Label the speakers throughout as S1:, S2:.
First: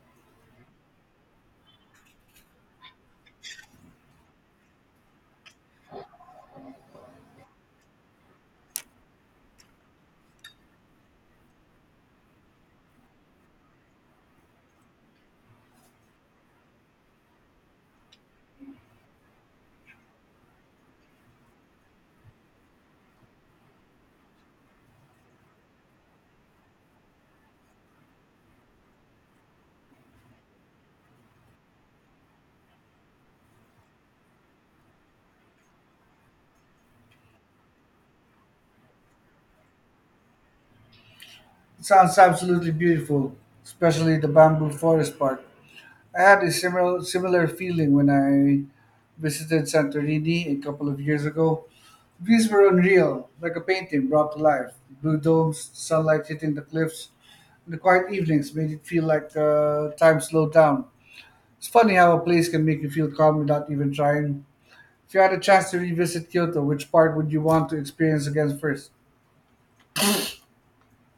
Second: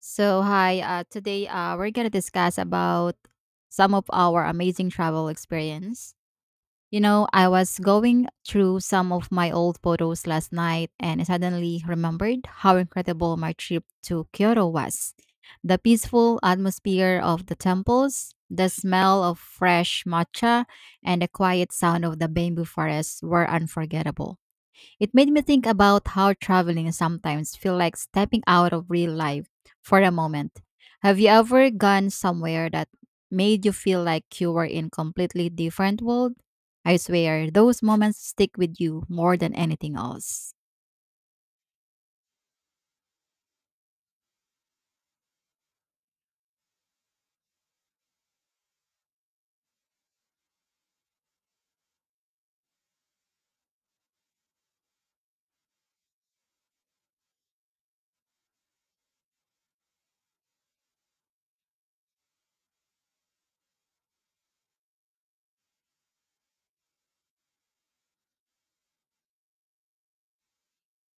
S1: So hi, today we're gonna discuss about some of our amazing travel experience. You know, I was going through some of my old photos last night and I suddenly remembered how incredible my trip to Kyoto was. The peaceful atmosphere of the temples, the smell of fresh matcha, and the quiet sound of the bamboo forest were unforgettable. It made me think about how traveling sometimes feel like stepping out of real life for a moment. Have you ever gone somewhere that made you feel like you were in completely different world? I swear, those moments stick with you more than anything else.
S2: Sounds absolutely beautiful, especially the bamboo forest part. I had a similar feeling when I visited Santorini a couple of years ago. Views were unreal, like a painting brought to life. Blue domes, sunlight hitting the cliffs, and the quiet evenings made it feel like time slowed down. It's funny how a place can make you feel calm without even trying. If you had a chance to revisit Kyoto, which part would you want to experience again first?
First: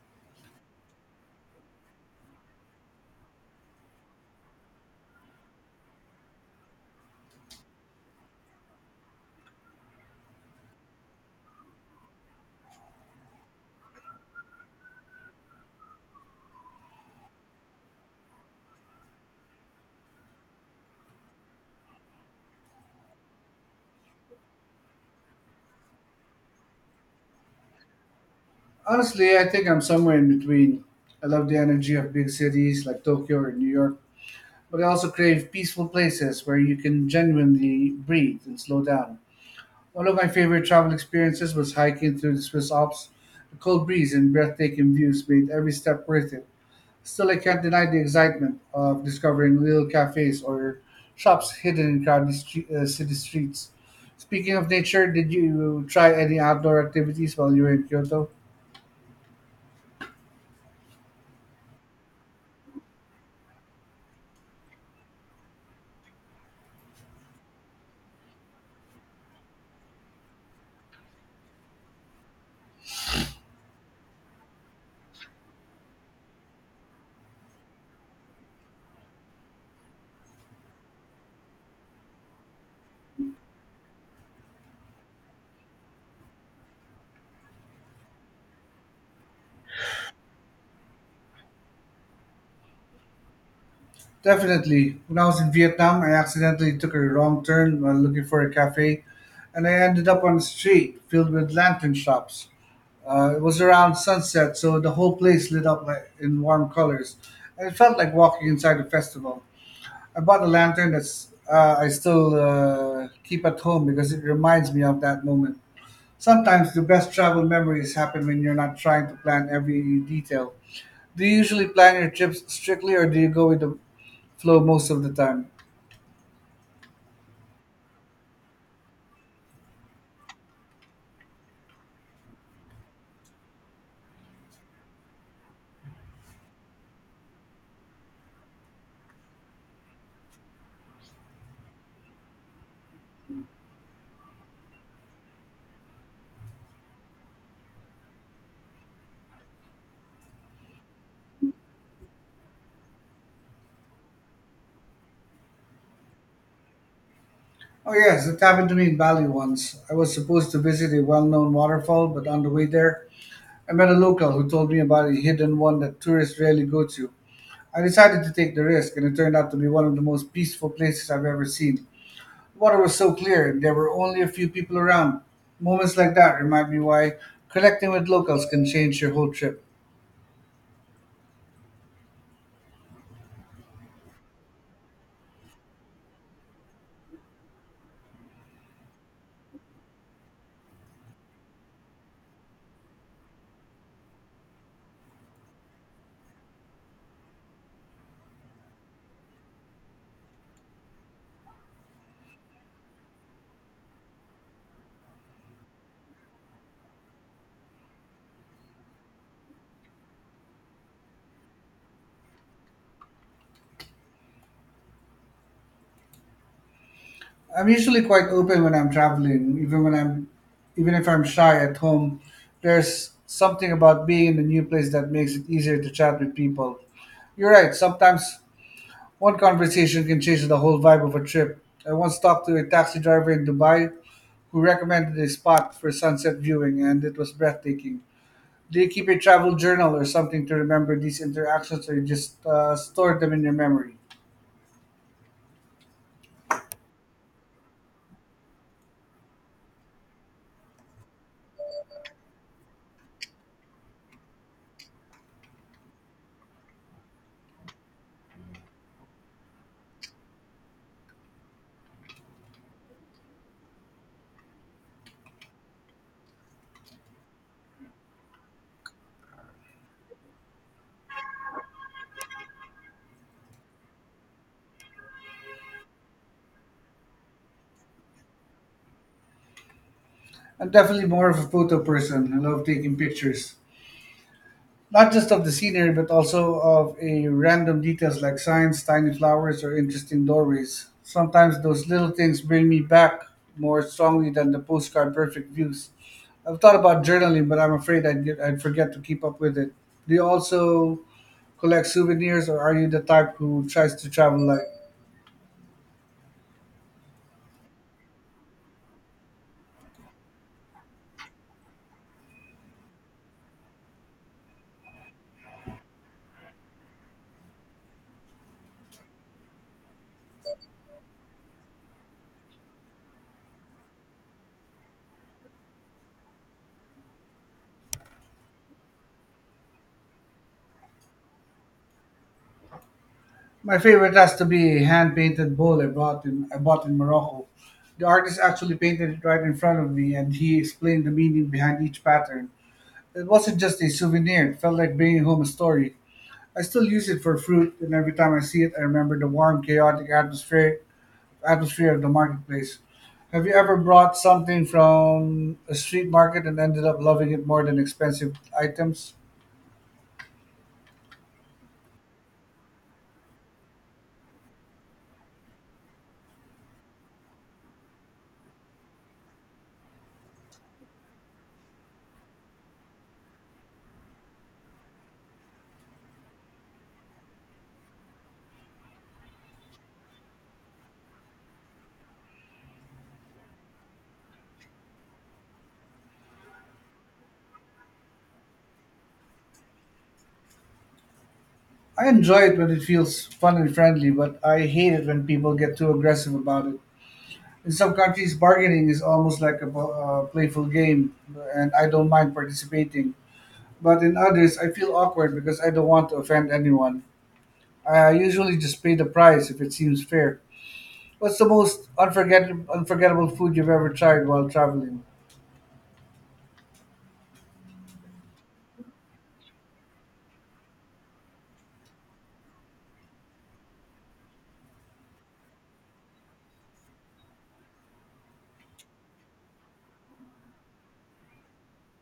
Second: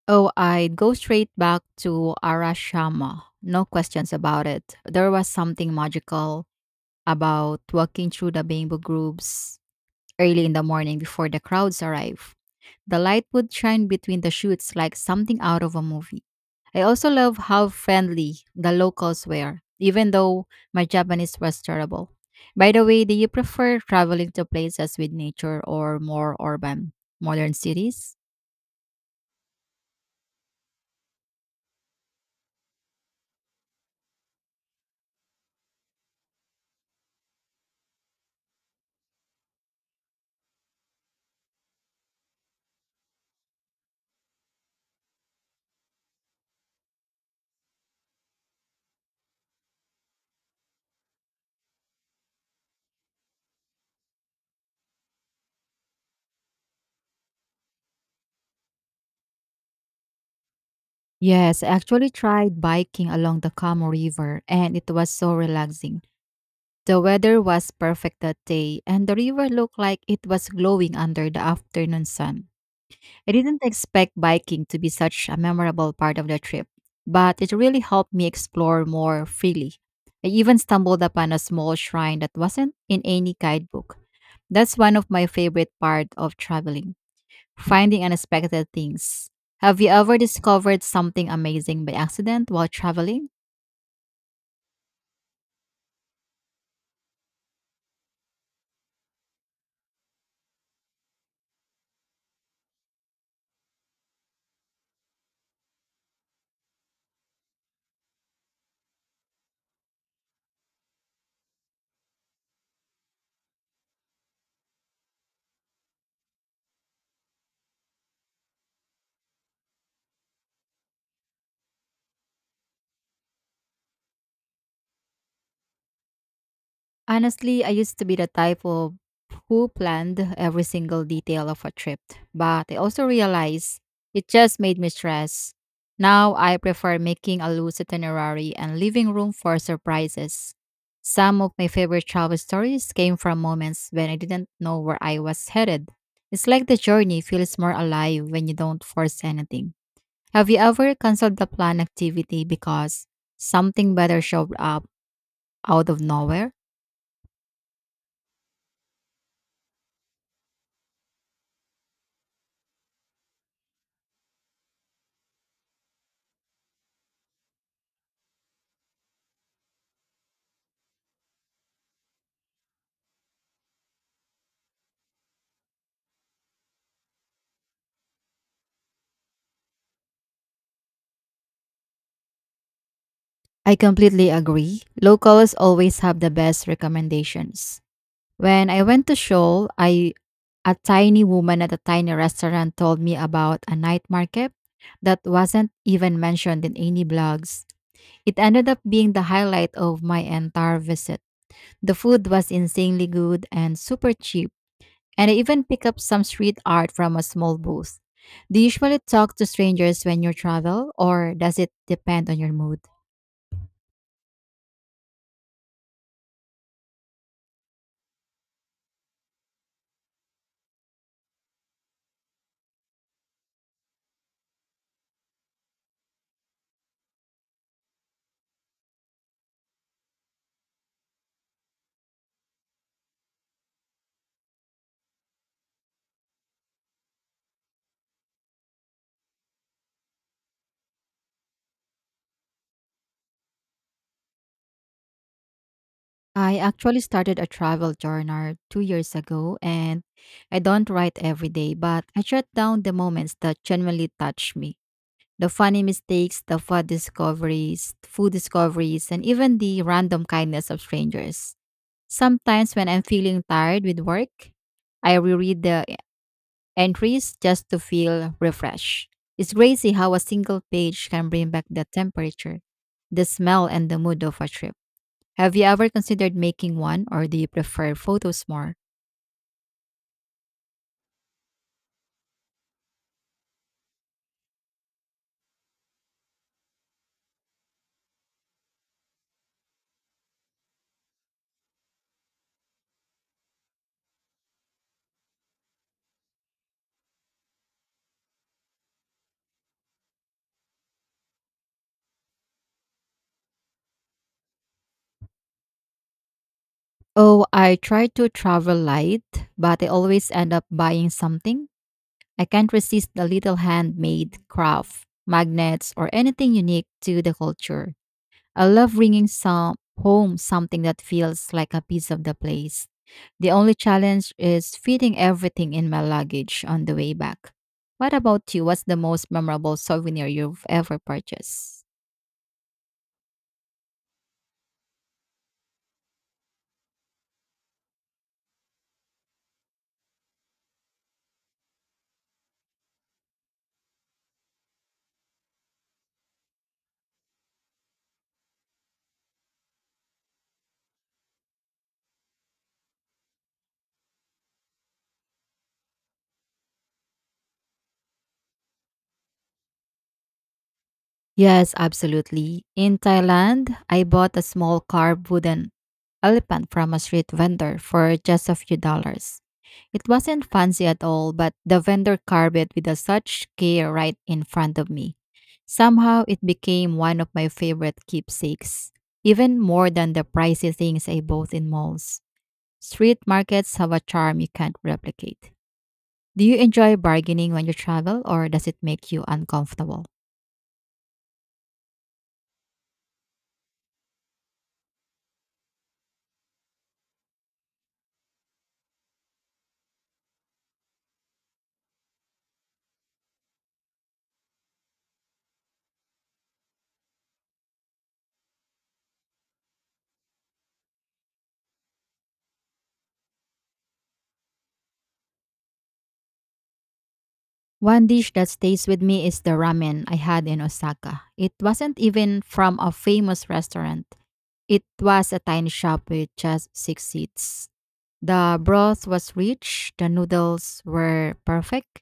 S1: Oh, I'd go straight back to Arashama. No questions about it. There was something magical about walking through the bamboo groves early in the morning before the crowds arrive. The light would shine between the shoots like something out of a movie. I also love how friendly the locals were, even though my Japanese was terrible. By the way, do you prefer traveling to places with nature or more urban, modern cities?
S2: Honestly, I think I'm somewhere in between. I love the energy of big cities like Tokyo or New York, but I also crave peaceful places where you can genuinely breathe and slow down. One of my favorite travel experiences was hiking through the Swiss Alps. The cold breeze and breathtaking views made every step worth it. Still, I can't deny the excitement of discovering little cafes or shops hidden in crowded city streets. Speaking of nature, did you try any outdoor activities while you were in Kyoto?
S1: Yes, I actually tried biking along the Kamo River and it was so relaxing. The weather was perfect that day and the river looked like it was glowing under the afternoon sun. I didn't expect biking to be such a memorable part of the trip, but it really helped me explore more freely. I even stumbled upon a small shrine that wasn't in any guidebook. That's one of my favorite part of traveling, finding unexpected things. Have you ever discovered something amazing by accident while traveling?
S2: Definitely. When I was in Vietnam, I accidentally took a wrong turn while looking for a cafe, and I ended up on a street filled with lantern shops. It was around sunset, so the whole place lit up like, in warm colors, and it felt like walking inside a festival. I bought a lantern that's I still keep at home because it reminds me of that moment. Sometimes the best travel memories happen when you're not trying to plan every detail. Do you usually plan your trips strictly, or do you go with the flow most of the time?
S1: Honestly, I used to be the type of who planned every single detail of a trip, but I also realized it just made me stress. Now I prefer making a loose itinerary and leaving room for surprises. Some of my favorite travel stories came from moments when I didn't know where I was headed. It's like the journey feels more alive when you don't force anything. Have you ever canceled the planned activity because something better showed up out of nowhere?
S2: Oh, yes, it happened to me in Bali once. I was supposed to visit a well known waterfall, but on the way there, I met a local who told me about a hidden one that tourists rarely go to. I decided to take the risk, and it turned out to be one of the most peaceful places I've ever seen. The water was so clear, and there were only a few people around. Moments like that remind me why connecting with locals can change your whole trip.
S1: I completely agree. Locals always have the best recommendations. When I went to Seoul, I a tiny woman at a tiny restaurant told me about a night market that wasn't even mentioned in any blogs. It ended up being the highlight of my entire visit. The food was insanely good and super cheap, and I even picked up some street art from a small booth. Do you usually talk to strangers when you travel, or does it depend on your mood?
S2: I'm usually quite open when I'm traveling, even if I'm shy at home. There's something about being in a new place that makes it easier to chat with people. You're right, sometimes one conversation can change the whole vibe of a trip. I once talked to a taxi driver in Dubai who recommended a spot for sunset viewing and it was breathtaking. Do you keep a travel journal or something to remember these interactions or you just store them in your memory?
S1: I actually started a travel journal 2 years ago, and I don't write every day, but I jot down the moments that genuinely touch me. The funny mistakes, food discoveries, and even the random kindness of strangers. Sometimes when I'm feeling tired with work, I reread the entries just to feel refreshed. It's crazy how a single page can bring back the temperature, the smell, and the mood of a trip. Have you ever considered making one or do you prefer photos more?
S2: I'm definitely more of a photo person. I love taking pictures, not just of the scenery, but also of a random details like signs, tiny flowers, or interesting doorways. Sometimes those little things bring me back more strongly than the postcard perfect views. I've thought about journaling, but I'm afraid I'd forget to keep up with it. Do you also collect souvenirs, or are you the type who tries to travel light?
S1: Oh, I try to travel light, but I always end up buying something. I can't resist the little handmade craft, magnets, or anything unique to the culture. I love bringing some home something that feels like a piece of the place. The only challenge is fitting everything in my luggage on the way back. What about you? What's the most memorable souvenir you've ever purchased?
S2: My favorite has to be a hand painted bowl I bought in Morocco. The artist actually painted it right in front of me, and he explained the meaning behind each pattern. It wasn't just a souvenir, it felt like bringing home a story. I still use it for fruit, and every time I see it, I remember the warm, chaotic atmosphere of the marketplace. Have you ever brought something from a street market and ended up loving it more than expensive items?
S1: Yes, absolutely. In Thailand, I bought a small carved wooden elephant from a street vendor for just a few dollars. It wasn't fancy at all, but the vendor carved it with a such care right in front of me. Somehow it became one of my favorite keepsakes, even more than the pricey things I bought in malls. Street markets have a charm you can't replicate. Do you enjoy bargaining when you travel, or does it make you uncomfortable?
S2: I enjoy it when it feels fun and friendly, but I hate it when people get too aggressive about it. In some countries, bargaining is almost like a playful game, and I don't mind participating. But in others, I feel awkward because I don't want to offend anyone. I usually just pay the price if it seems fair. What's the most unforgettable food you've ever tried while traveling?
S1: One dish that stays with me is the ramen I had in Osaka. It wasn't even from a famous restaurant. It was a tiny shop with just six seats. The broth was rich, the noodles were perfect,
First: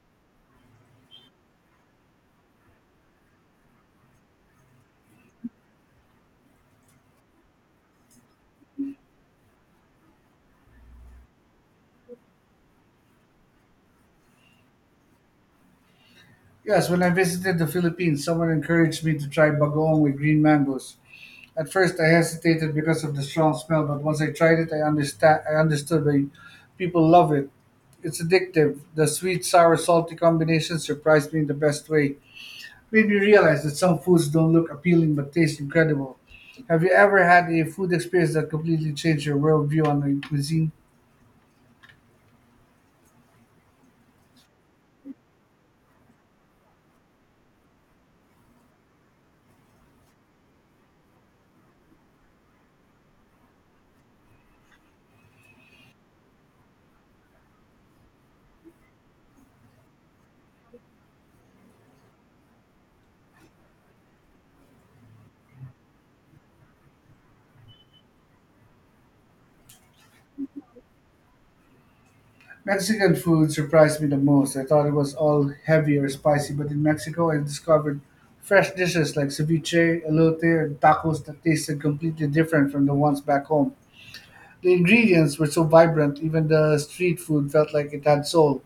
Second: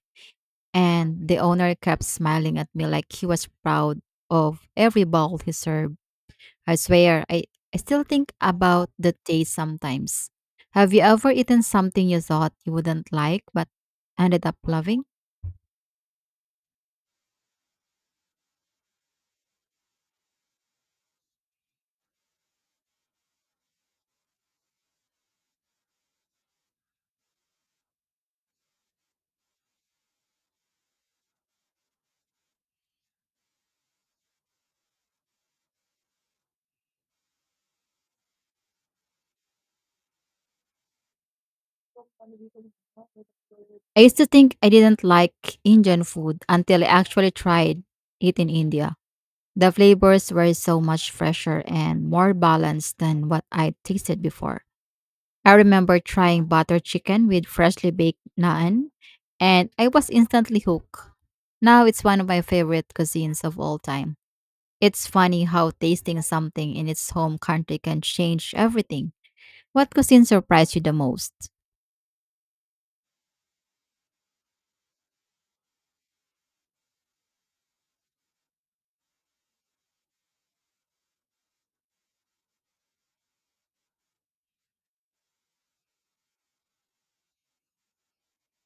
S1: and the owner kept smiling at me like he was proud of every bowl he served. I swear, I still think about the taste sometimes. Have you ever eaten something you thought you wouldn't like but ended up loving?
S2: Yes, when I visited the Philippines, someone encouraged me to try bagoong with green mangoes. At first, I hesitated because of the strong smell, but once I tried it, I understand. I understood why people love it. It's addictive. The sweet, sour, salty combination surprised me in the best way. Made me realize that some foods don't look appealing but taste incredible. Have you ever had a food experience that completely changed your worldview on the cuisine?
S1: I used to think I didn't like Indian food until I actually tried it in India. The flavors were so much fresher and more balanced than what I tasted before. I remember trying butter chicken with freshly baked naan, and I was instantly hooked. Now it's one of my favorite cuisines of all time. It's funny how tasting something in its home country can change everything. What cuisine surprised you the most?
S2: Mexican food surprised me the most. I thought it was all heavy or spicy, but in Mexico I discovered fresh dishes like ceviche, elote, and tacos that tasted completely different from the ones back home. The ingredients were so vibrant, even the street food felt like it had soul.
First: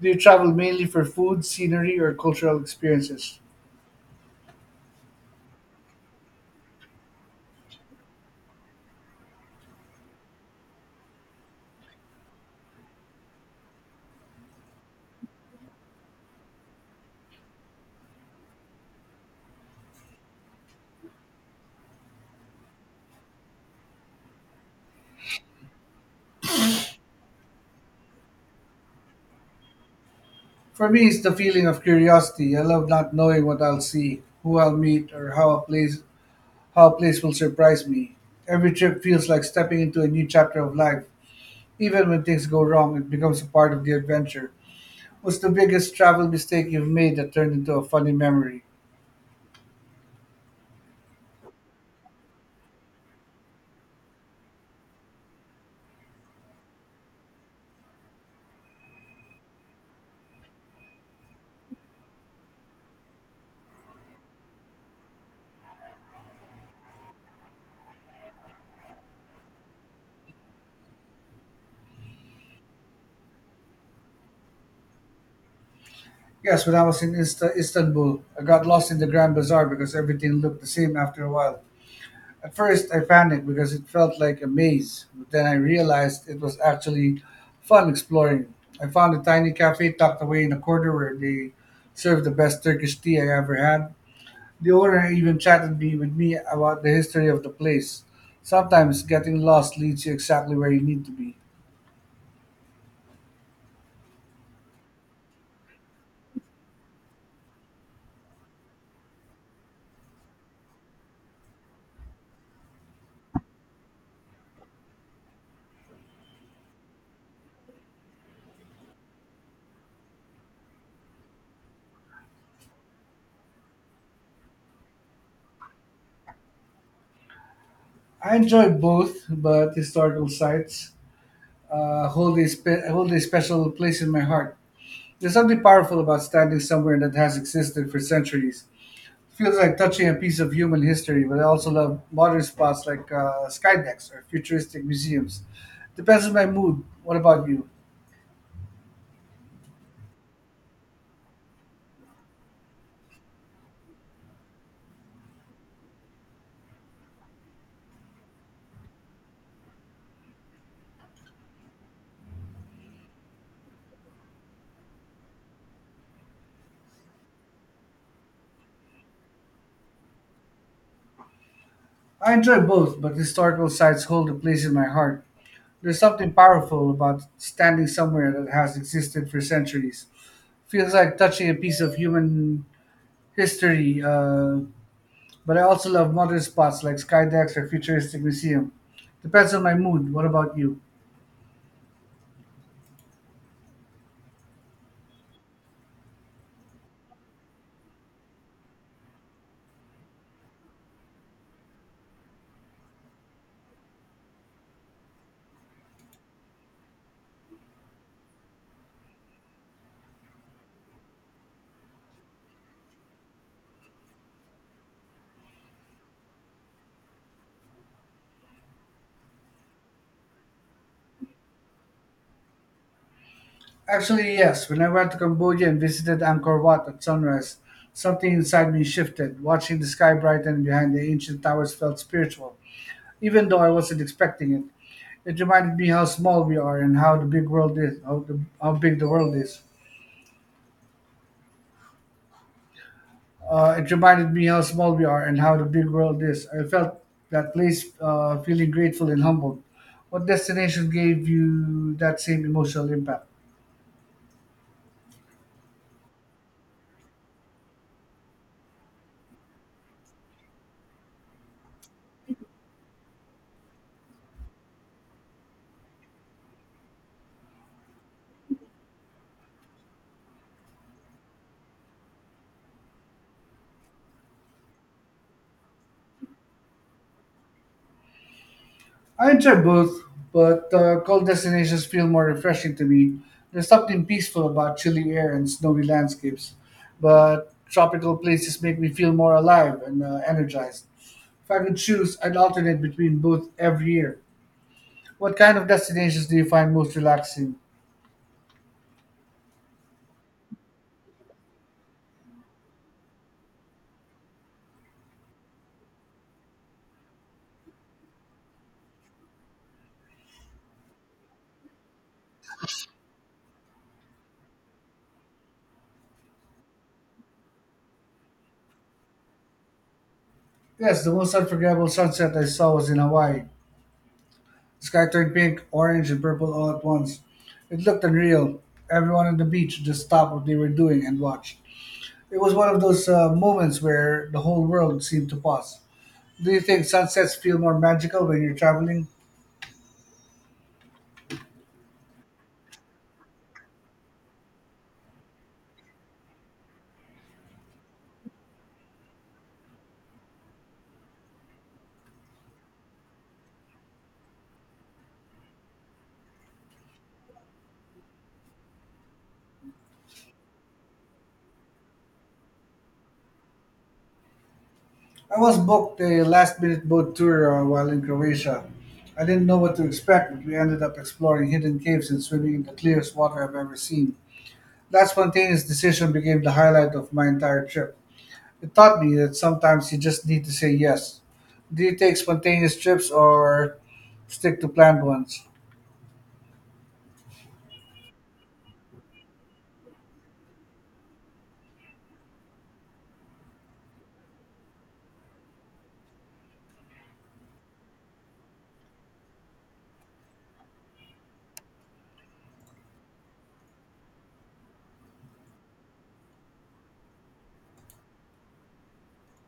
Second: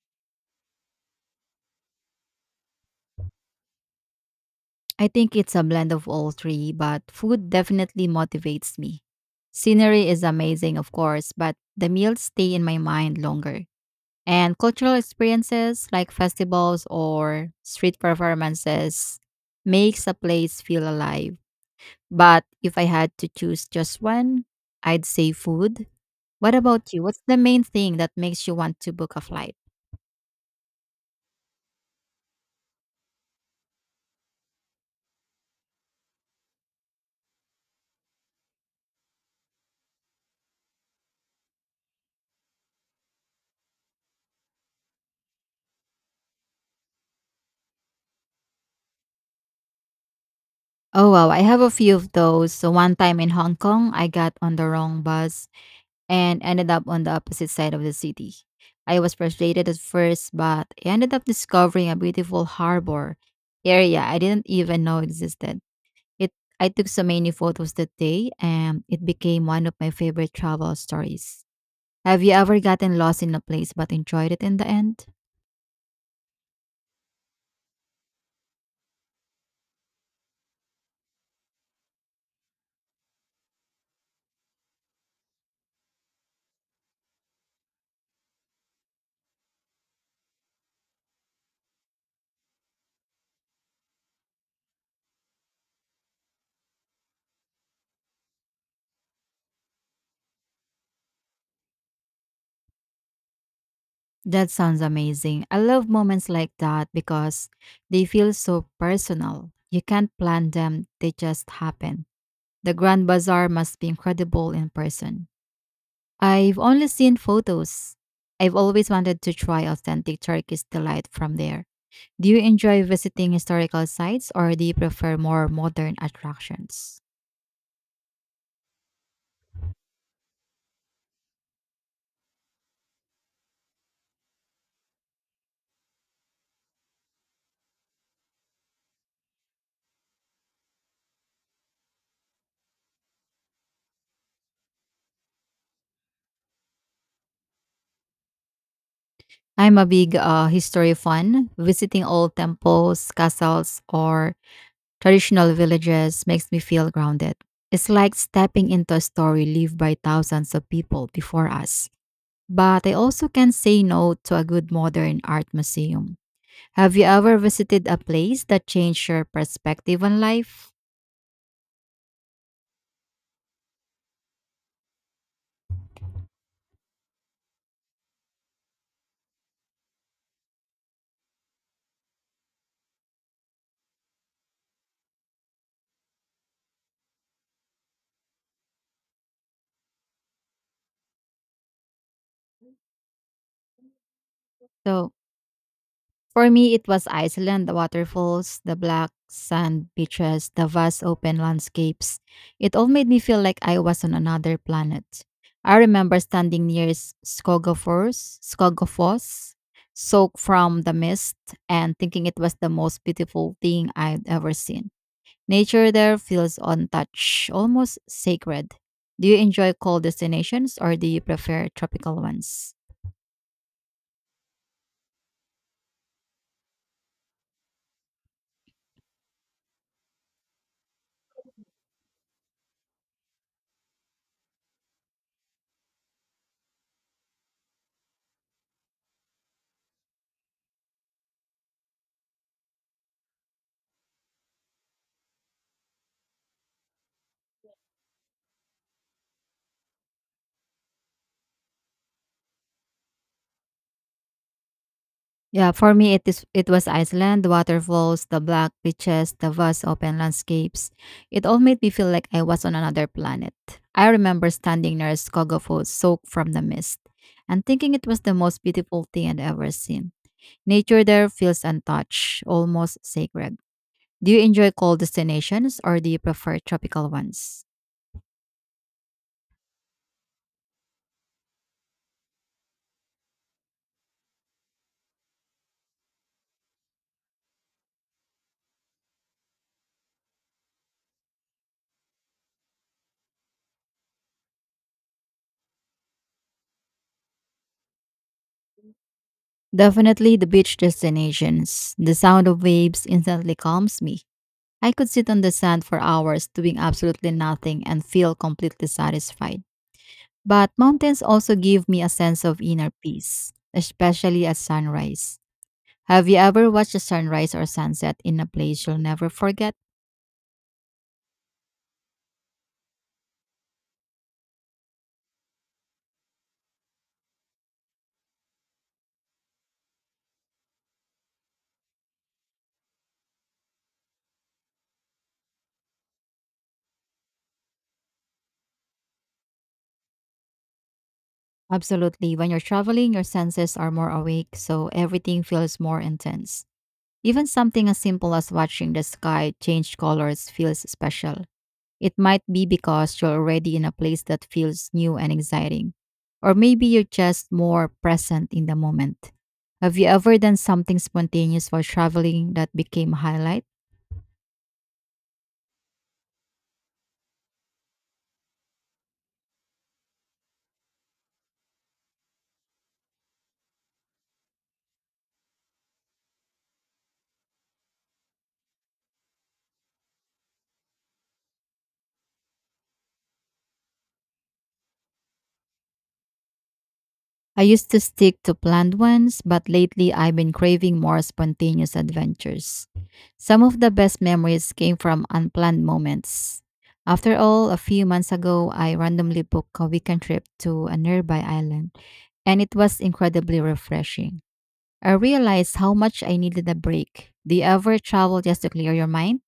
S2: Do you travel mainly for food, scenery, or cultural experiences?
S1: I think it's a blend of all three, but food definitely motivates me. Scenery is amazing, of course, but the meals stay in my mind longer. And cultural experiences like festivals or street performances makes a place feel alive. But if I had to choose just one, I'd say food. What about you? What's the main thing that makes you want to book a flight?
S2: For me, it's the feeling of curiosity. I love not knowing what I'll see, who I'll meet, or how a place will surprise me. Every trip feels like stepping into a new chapter of life. Even when things go wrong, it becomes a part of the adventure. What's the biggest travel mistake you've made that turned into a funny memory?
S1: Oh wow, I have a few of those. So one time in Hong Kong, I got on the wrong bus and ended up on the opposite side of the city. I was frustrated at first, but I ended up discovering a beautiful harbor area I didn't even know existed. It I took so many photos that day and it became one of my favorite travel stories. Have you ever gotten lost in a place but enjoyed it in the end?
S2: Yes, when I was in Istanbul, I got lost in the Grand Bazaar because everything looked the same after a while. At first, I panicked because it felt like a maze, but then I realized it was actually fun exploring. I found a tiny cafe tucked away in a corner where they served the best Turkish tea I ever had. The owner even chatted me with me about the history of the place. Sometimes getting lost leads you exactly where you need to be.
S1: That sounds amazing. I love moments like that because they feel so personal. You can't plan them, they just happen. The Grand Bazaar must be incredible in person. I've only seen photos. I've always wanted to try authentic Turkish delight from there. Do you enjoy visiting historical sites or do you prefer more modern attractions?
S2: I enjoy both, but historical sites hold a special place in my heart. There's something powerful about standing somewhere that has existed for centuries, feels like touching a piece of human history, but I also love modern spots like skydecks or futuristic museums. Depends on my mood. What about you?
S1: I'm a big history fan. Visiting old temples, castles, or traditional villages makes me feel grounded. It's like stepping into a story lived by thousands of people before us. But I also can't say no to a good modern art museum. Have you ever visited a place that changed your perspective on life?
S2: I enjoy both, but historical sites hold a place in my heart. There's something powerful about standing somewhere that has existed for centuries. Feels like touching a piece of human history, but I also love modern spots like skydecks or futuristic museum. Depends on my mood. What about you?
S1: So, For me, it was Iceland, the waterfalls, the black sand beaches, the vast open landscapes. It all made me feel like I was on another planet. I remember standing near Skogafoss, soaked from the mist, and thinking it was the most beautiful thing I'd ever seen. Nature there feels untouched, almost sacred. Do you enjoy cold destinations or do you prefer tropical ones?
S2: Actually, yes. When I went to Cambodia and visited Angkor Wat at sunrise, something inside me shifted. Watching the sky brighten behind the ancient towers felt spiritual, even though I wasn't expecting it. It reminded me how small we are and how the big world is. How, the, How big the world is. It reminded me how small we are and how the big world is. I felt that place feeling grateful and humbled. What destination gave you that same emotional impact?
S1: Yeah, for me it is it was Iceland, the waterfalls, the black beaches, the vast open landscapes. It all made me feel like I was on another planet. I remember standing near Skogafos soaked from the mist and thinking it was the most beautiful thing I'd ever seen. Nature there feels untouched, almost sacred. Do you enjoy cold destinations or do you prefer tropical ones?
S2: I enjoy both, but cold destinations feel more refreshing to me. There's something peaceful about chilly air and snowy landscapes, but tropical places make me feel more alive and energized. If I could choose, I'd alternate between both every year. What kind of destinations do you find most relaxing?
S1: Definitely the beach destinations. The sound of waves instantly calms me. I could sit on the sand for hours doing absolutely nothing and feel completely satisfied. But mountains also give me a sense of inner peace, especially at sunrise. Have you ever watched a sunrise or sunset in a place you'll never forget?
S2: Yes, the most unforgettable sunset I saw was in Hawaii. The sky turned pink, orange, and purple all at once. It looked unreal. Everyone on the beach just stopped what they were doing and watched. It was one of those moments where the whole world seemed to pause. Do you think sunsets feel more magical when you're traveling?
S1: Absolutely. When you're traveling, your senses are more awake, so everything feels more intense. Even something as simple as watching the sky change colors feels special. It might be because you're already in a place that feels new and exciting, or maybe you're just more present in the moment. Have you ever done something spontaneous while traveling that became a highlight?
S2: I was booked a last minute boat tour while in Croatia. I didn't know what to expect, but we ended up exploring hidden caves and swimming in the clearest water I've ever seen. That spontaneous decision became the highlight of my entire trip. It taught me that sometimes you just need to say yes. Do you take spontaneous trips or stick to planned ones?
S1: I used to stick to planned ones, but lately I've been craving more spontaneous adventures. Some of the best memories came from unplanned moments. After all, a few months ago, I randomly booked a weekend trip to a nearby island, and it was incredibly refreshing. I realized how much I needed a break. Do you ever travel just to clear your mind?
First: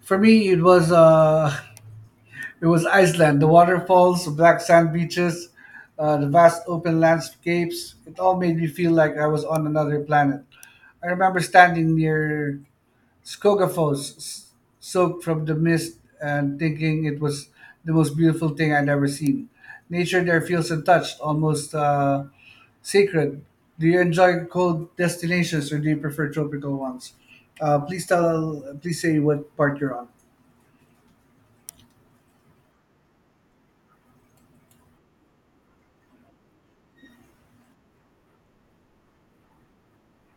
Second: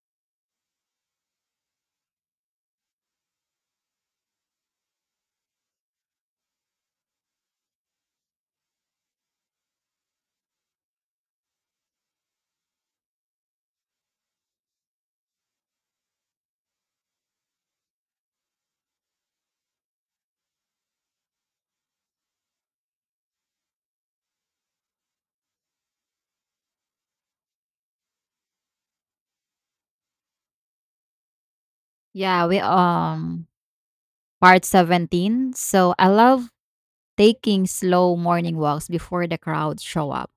S2: For me, it was it was Iceland. The waterfalls, the black sand beaches, the vast open landscapes. It all made me feel like I was on another planet. I remember standing near Skogafoss, s- soaked from the mist, and thinking it was the most beautiful thing I'd ever seen. Nature there feels untouched, almost sacred. Do you enjoy cold destinations or do you prefer tropical ones? Please say what part you're on.
S1: Yeah, we part 17. So I love taking slow morning walks before the crowds show up.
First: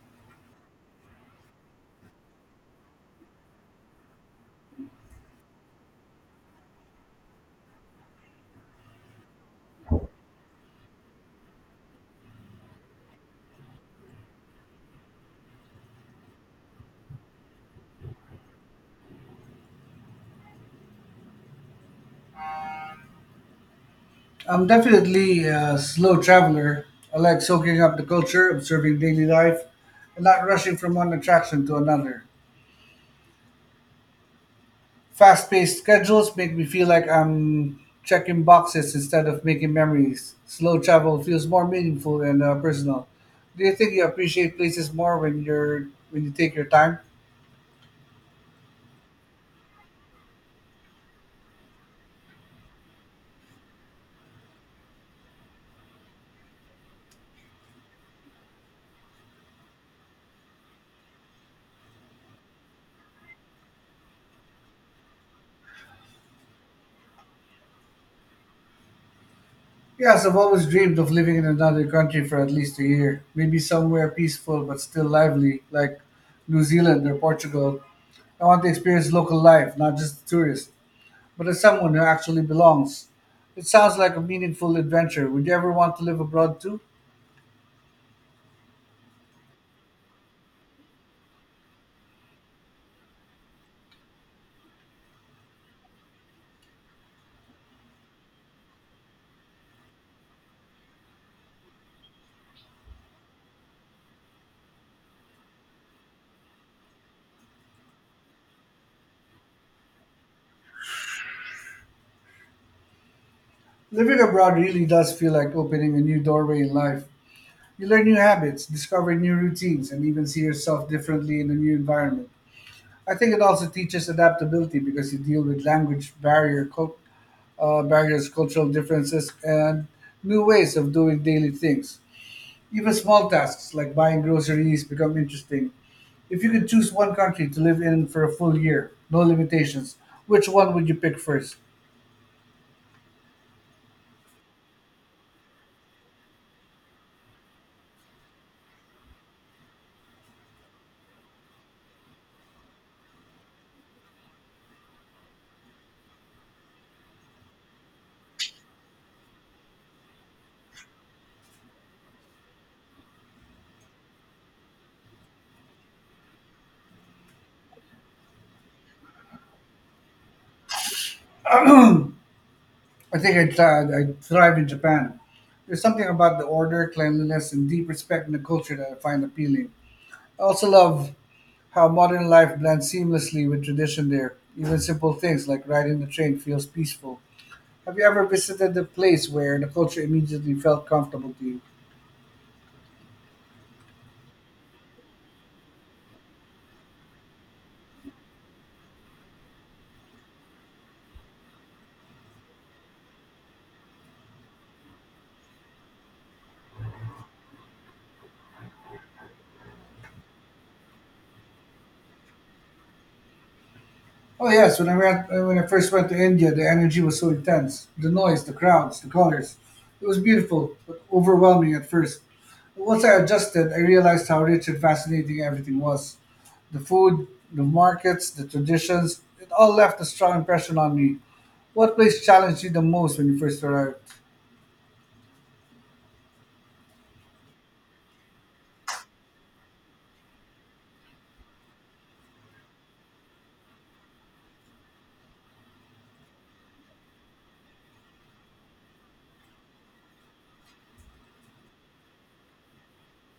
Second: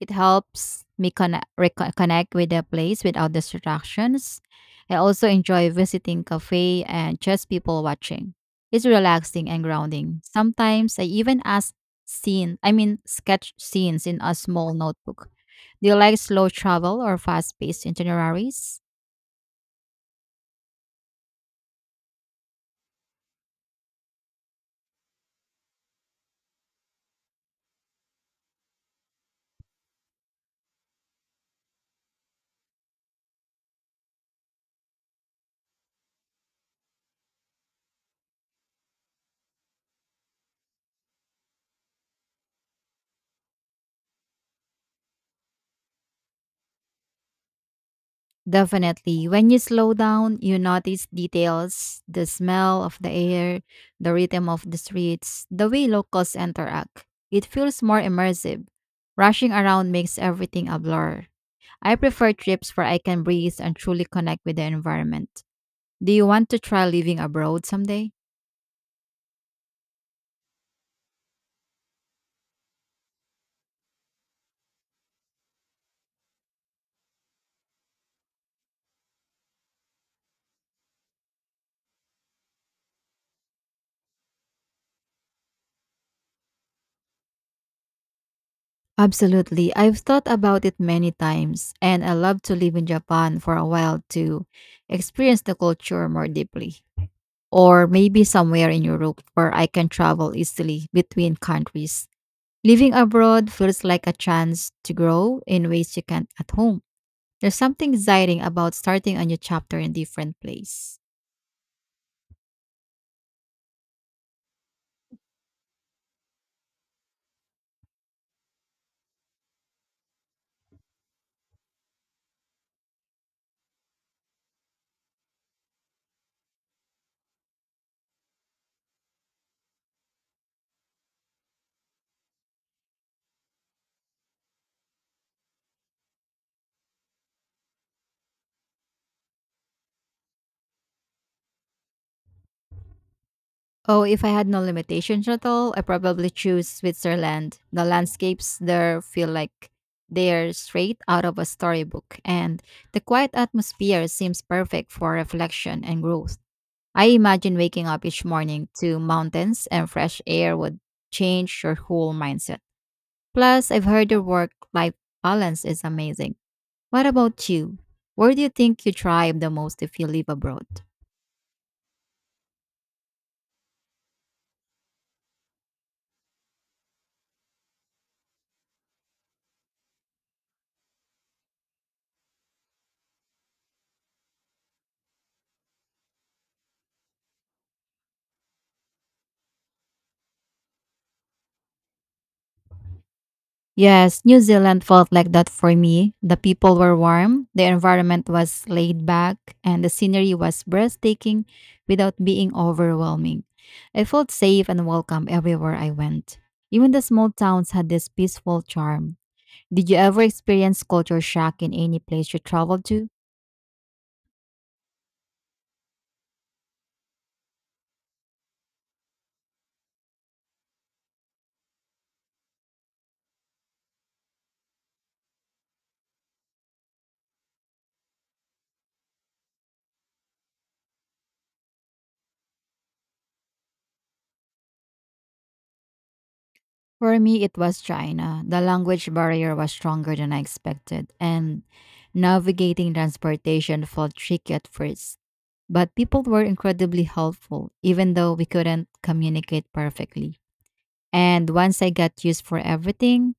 S1: It helps me reconnect with the place without distractions. I also enjoy visiting cafe and just people watching. It's relaxing and grounding. Sometimes I even ask scene, I mean sketch scenes in a small notebook. Do you like slow travel or fast-paced itineraries?
S2: I'm definitely a slow traveler. I like soaking up the culture, observing daily life, and not rushing from one attraction to another. Fast paced schedules make me feel like I'm checking boxes instead of making memories. Slow travel feels more meaningful and personal. Do you think you appreciate places more when you take your time?
S1: Definitely. When you slow down, you notice details the smell of the air, the rhythm of the streets, the way locals interact. It feels more immersive. Rushing around makes everything a blur. I prefer trips where I can breathe and truly connect with the environment. Do you want to try living abroad someday?
S2: Yes, I've always dreamed of living in another country for at least a year. Maybe somewhere peaceful but still lively, like New Zealand or Portugal. I want to experience local life, not just a tourist, but as someone who actually belongs. It sounds like a meaningful adventure. Would you ever want to live abroad too?
S1: Absolutely. I've thought about it many times, and I love to live in Japan for a while to experience the culture more deeply. Or maybe somewhere in Europe where I can travel easily between countries. Living abroad feels like a chance to grow in ways you can't at home. There's something exciting about starting a new chapter in a different place.
S2: Living abroad really does feel like opening a new doorway in life. You learn new habits, discover new routines, and even see yourself differently in a new environment. I think it also teaches adaptability because you deal with language barrier, barriers, cultural differences, and new ways of doing daily things. Even small tasks like buying groceries become interesting. If you could choose one country to live in for a full year, no limitations, which one would you pick first?
S1: Oh, if I had no limitations at all, I probably choose Switzerland. The landscapes there feel like they're straight out of a storybook, and the quiet atmosphere seems perfect for reflection and growth. I imagine waking up each morning to mountains and fresh air would change your whole mindset. Plus, I've heard your work life balance is amazing. What about you? Where do you think you thrive the most if you live abroad?
S2: I think I'd thrive in Japan. There's something about the order, cleanliness, and deep respect in the culture that I find appealing. I also love how modern life blends seamlessly with tradition there. Even simple things like riding the train feels peaceful. Have you ever visited a place where the culture immediately felt comfortable to you?
S1: Yes, New Zealand felt like that for me. The people were warm, the environment was laid back, and the scenery was breathtaking without being overwhelming. I felt safe and welcome everywhere I went. Even the small towns had this peaceful charm. Did you ever experience culture shock in any place you traveled to?
S2: Oh yes, when I first went to India, the energy was so intense. The noise, the crowds, the colors. It was beautiful, but overwhelming at first. Once I adjusted, I realized how rich and fascinating everything was. The food, the markets, the traditions, it all left a strong impression on me. What place challenged you the most when you first arrived?
S1: For me, it was China. The language barrier was stronger than I expected, and navigating transportation felt tricky at first. But people were incredibly helpful, even though we couldn't communicate perfectly. And once I got used for everything,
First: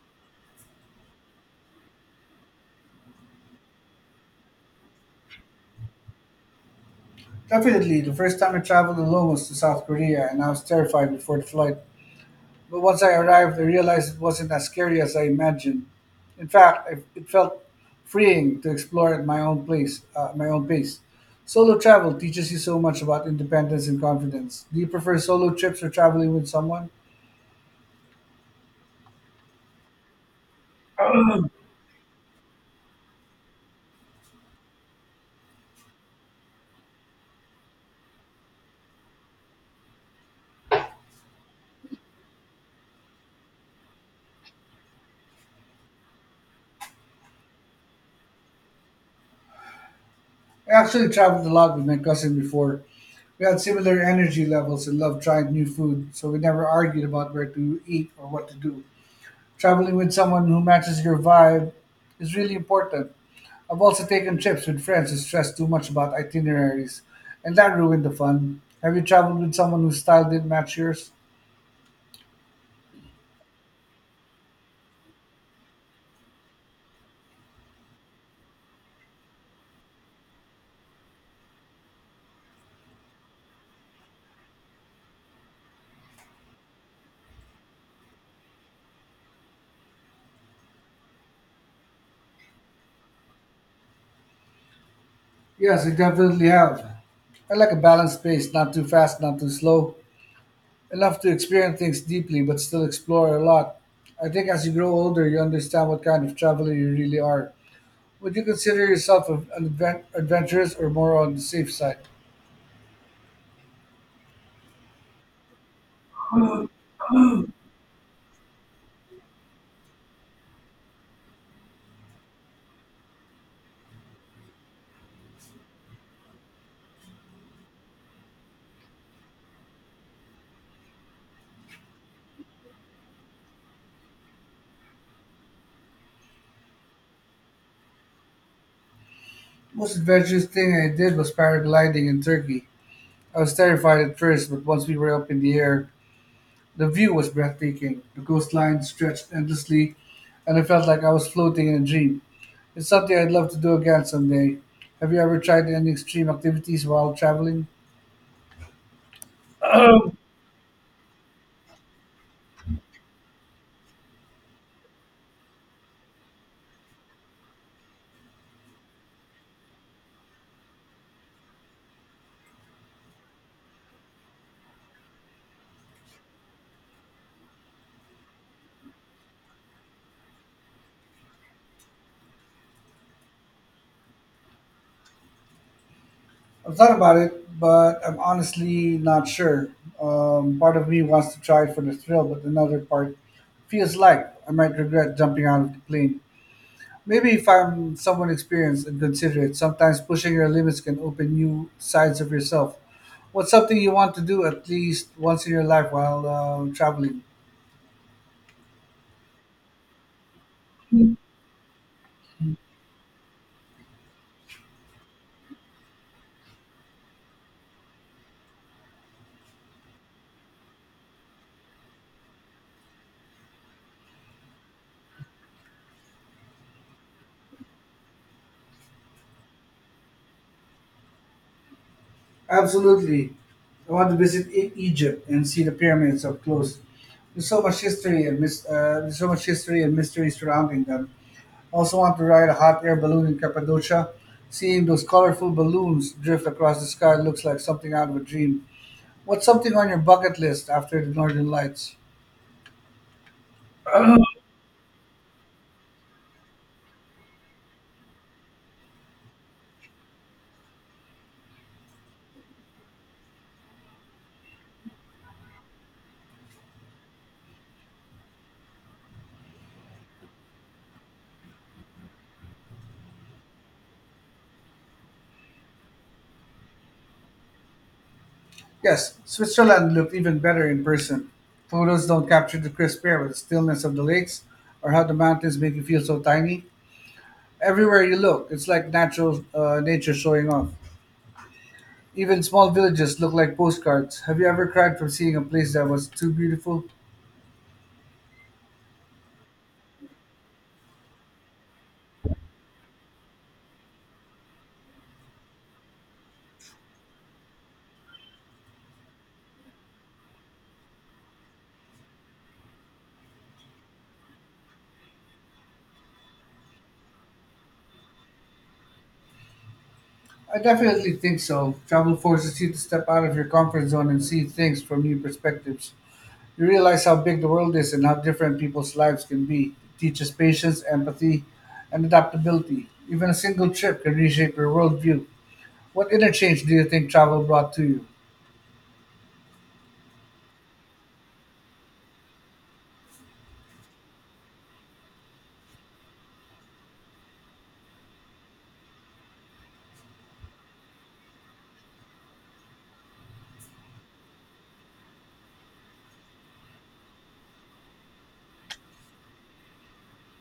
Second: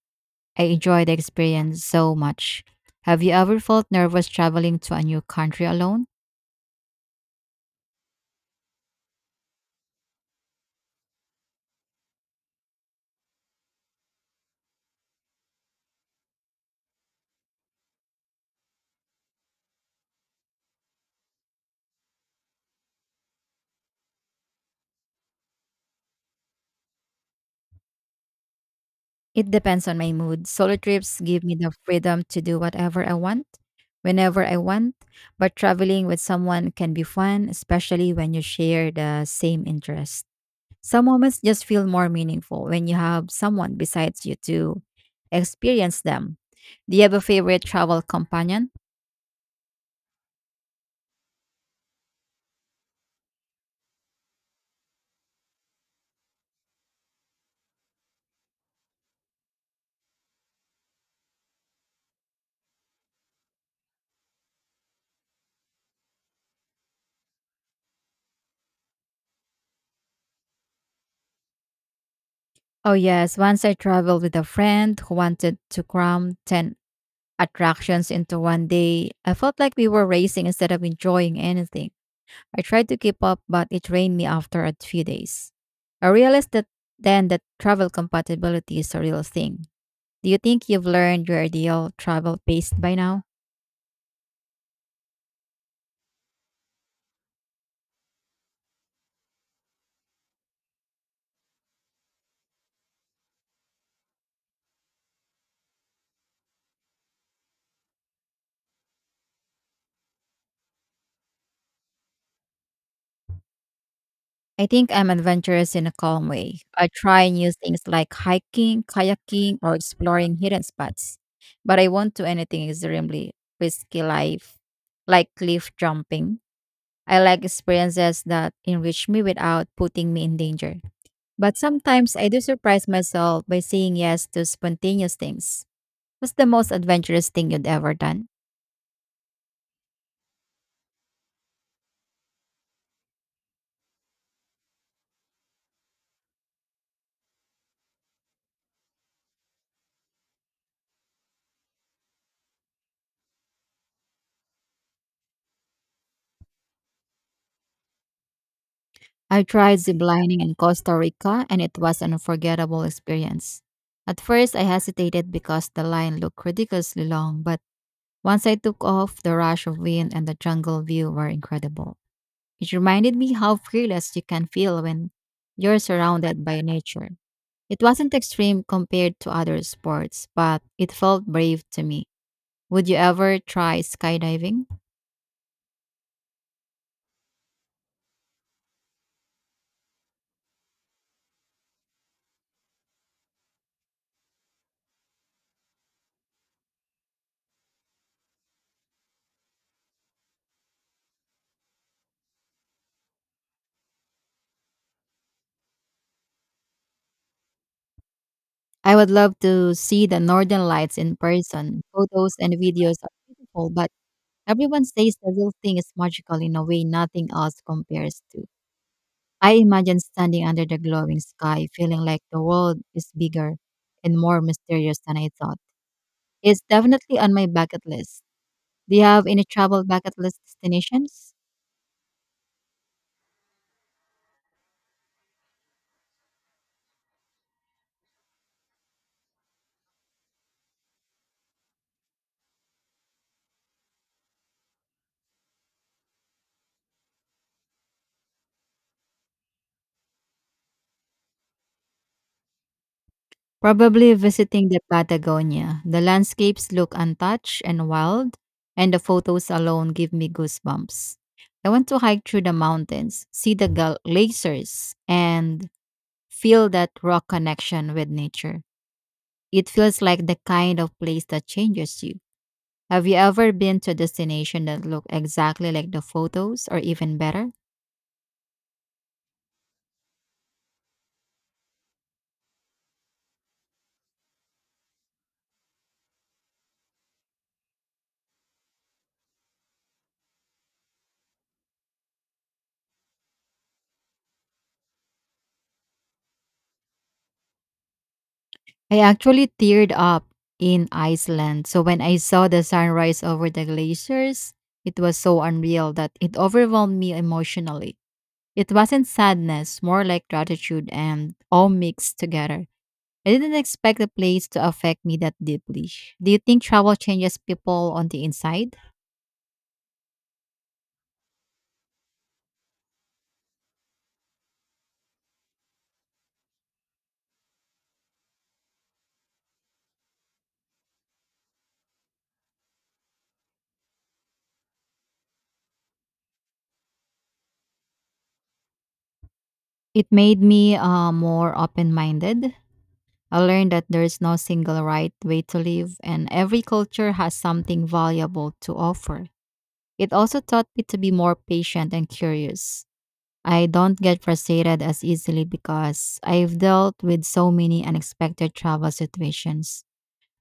S1: I enjoyed the experience so much. Have you ever felt nervous traveling to a new country alone?
S2: Definitely, the first time I traveled alone was to South Korea, and I was terrified before the flight. But once I arrived, I realized it wasn't as scary as I imagined. In fact, it felt freeing to explore at my own my own pace. Solo travel teaches you so much about independence and confidence. Do you prefer solo trips or traveling with someone?
S1: It depends on my mood. Solo trips give me the freedom to do whatever I want, whenever I want, but traveling with someone can be fun, especially when you share the same interest. Some moments just feel more meaningful when you have someone besides you to experience them. Do you have a favorite travel companion?
S2: I actually traveled a lot with my cousin before. We had similar energy levels and loved trying new food, so we never argued about where to eat or what to do. Traveling with someone who matches your vibe is really important. I've also taken trips with friends who stressed too much about itineraries, and that ruined the fun. Have you traveled with someone whose style didn't match yours?
S1: Oh, yes. Once I traveled with a friend who wanted to cram 10 attractions into one day. I felt like we were racing instead of enjoying anything. I tried to keep up, but it drained me after a few days. I realized that then that travel compatibility is a real thing. Do you think you've learned your ideal travel pace by now?
S2: Yes, I definitely have. I like a balanced pace, not too fast, not too slow. Enough to experience things deeply, but still explore a lot. I think as you grow older, you understand what kind of traveler you really are. Would you consider yourself an adventurous or more on the safe side?
S1: I think I'm adventurous in a calm way. I try new things like hiking, kayaking, or exploring hidden spots. But I won't do anything extremely risky life, like cliff jumping. I like experiences that enrich me without putting me in danger. But sometimes I do surprise myself by saying yes to spontaneous things. What's the most adventurous thing you'd ever done?
S2: Most adventurous thing I did was paragliding in Turkey. I was terrified at first, but once we were up in the air, the view was breathtaking. The coastline stretched endlessly, and I felt like I was floating in a dream. It's something I'd love to do again someday. Have you ever tried any extreme activities while traveling?
S1: I tried ziplining in Costa Rica, and it was an unforgettable experience. At first, I hesitated because the line looked ridiculously long, but once I took off, the rush of wind and the jungle view were incredible. It reminded me how fearless you can feel when you're surrounded by nature. It wasn't extreme compared to other sports, but it felt brave to me. Would you ever try skydiving?
S2: I've thought about it, but I'm honestly not sure. Part of me wants to try it for the thrill, but another part feels like I might regret jumping out of the plane. Maybe if I'm someone experienced and considerate, sometimes pushing your limits can open new sides of yourself. What's something you want to do at least once in your life while traveling?
S1: I would love to see the northern lights in person. Photos and videos are beautiful, but everyone says the real thing is magical in a way nothing else compares to. I imagine standing under the glowing sky, feeling like the world is bigger and more mysterious than I thought. It's definitely on my bucket list. Do you have any travel bucket list destinations?
S2: Absolutely. I want to visit Egypt and see the pyramids up close. There's so much history and mystery surrounding them. I also want to ride a hot air balloon in Cappadocia. Seeing those colorful balloons drift across the sky looks like something out of a dream. What's something on your bucket list after the Northern Lights?
S1: Probably visiting the Patagonia. The landscapes look untouched and wild, and the photos alone give me goosebumps. I want to hike through the mountains, see the glaciers, and feel that raw connection with nature. It feels like the kind of place that changes you. Have you ever been to a destination that looked exactly like the photos or even better?
S2: Yes, Switzerland looked even better in person. Photos don't capture the crisp air, but the stillness of the lakes, or how the mountains make you feel so tiny. Everywhere you look, it's like natural nature showing off. Even small villages look like postcards. Have you ever cried from seeing a place that was too beautiful?
S1: I actually teared up in Iceland. So when I saw the sunrise over the glaciers, it was so unreal that it overwhelmed me emotionally. It wasn't sadness, more like gratitude and all mixed together. I didn't expect the place to affect me that deeply. Do you think travel changes people on the inside?
S2: I definitely think so. Travel forces you to step out of your comfort zone and see things from new perspectives. You realize how big the world is and how different people's lives can be. It teaches patience, empathy, and adaptability. Even a single trip can reshape your worldview. What interchange do you think travel brought to you?
S1: It made me more open minded. I learned that there's no single right way to live, and every culture has something valuable to offer. It also taught me to be more patient and curious. I don't get frustrated as easily because I've dealt with so many unexpected travel situations.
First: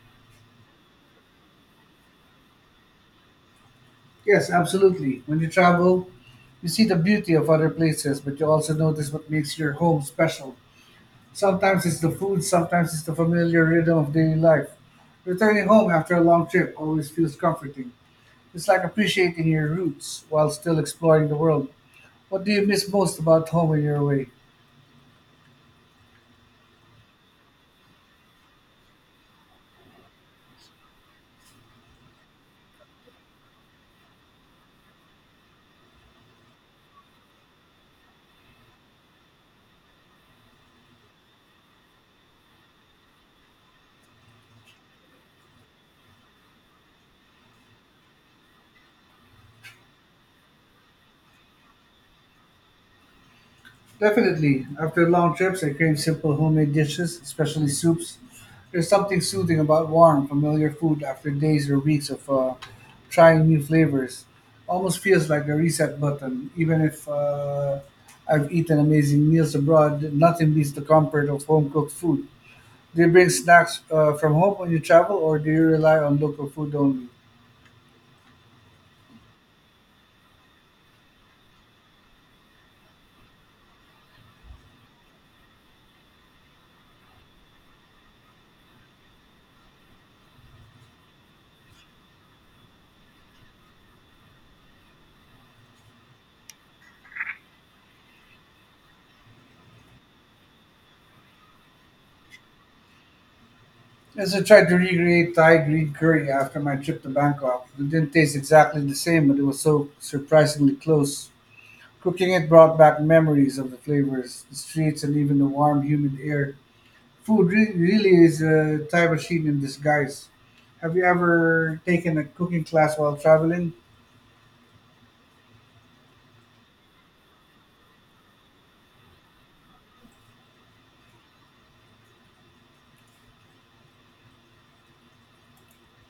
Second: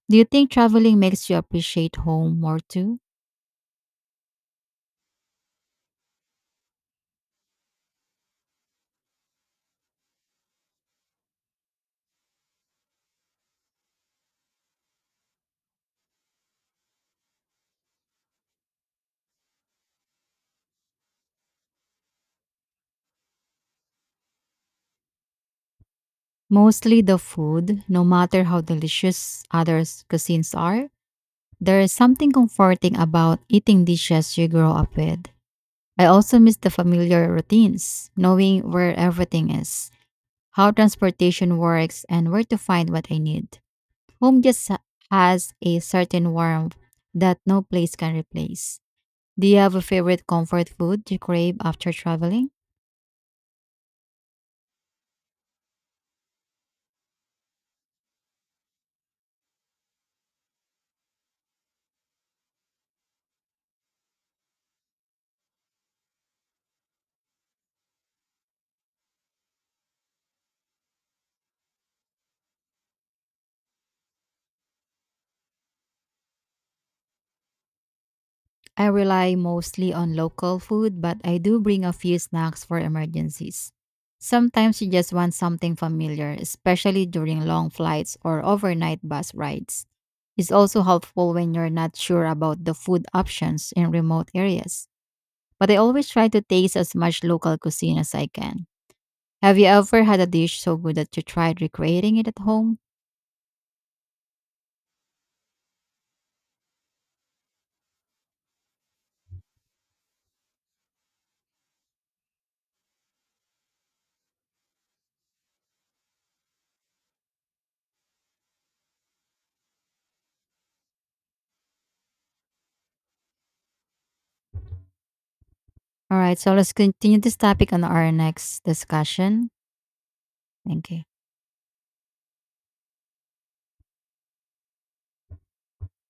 S1: Do you think traveling makes you appreciate home more too?
S2: Yes, absolutely. When you travel, you see the beauty of other places, but you also notice what makes your home special. Sometimes it's the food, sometimes it's the familiar rhythm of daily life. Returning home after a long trip always feels comforting. It's like appreciating your roots while still exploring the world. What do you miss most about home when you're away?
S1: Mostly the food, no matter how delicious others' cuisines are. There's something comforting about eating dishes you grow up with. I also miss the familiar routines, knowing where everything is, how transportation works, and where to find what I need. Home just has a certain warmth that no place can replace. Do you have a favorite comfort food you crave after traveling?
S2: Definitely. After long trips, I crave simple homemade dishes, especially soups. There's something soothing about warm, familiar food after days or weeks of trying new flavors. Almost feels like a reset button. Even if I've eaten amazing meals abroad, nothing beats the comfort of home cooked food. Do you bring snacks from home when you travel, or do you rely on local food only?
S1: I rely mostly on local food, but I do bring a few snacks for emergencies. Sometimes you just want something familiar, especially during long flights or overnight bus rides. It's also helpful when you're not sure about the food options in remote areas. But I always try to taste as much local cuisine as I can. Have you ever had a dish so good that you tried recreating it at home?
S2: As I tried to recreate Thai green curry after my trip to Bangkok, it didn't taste exactly the same, but it was so surprisingly close. Cooking it brought back memories of the flavors, the streets, and even the warm, humid air. Really is a time machine in disguise. Have you ever taken a cooking class while traveling?
S1: All right, so let's continue this topic on our next discussion. Thank you.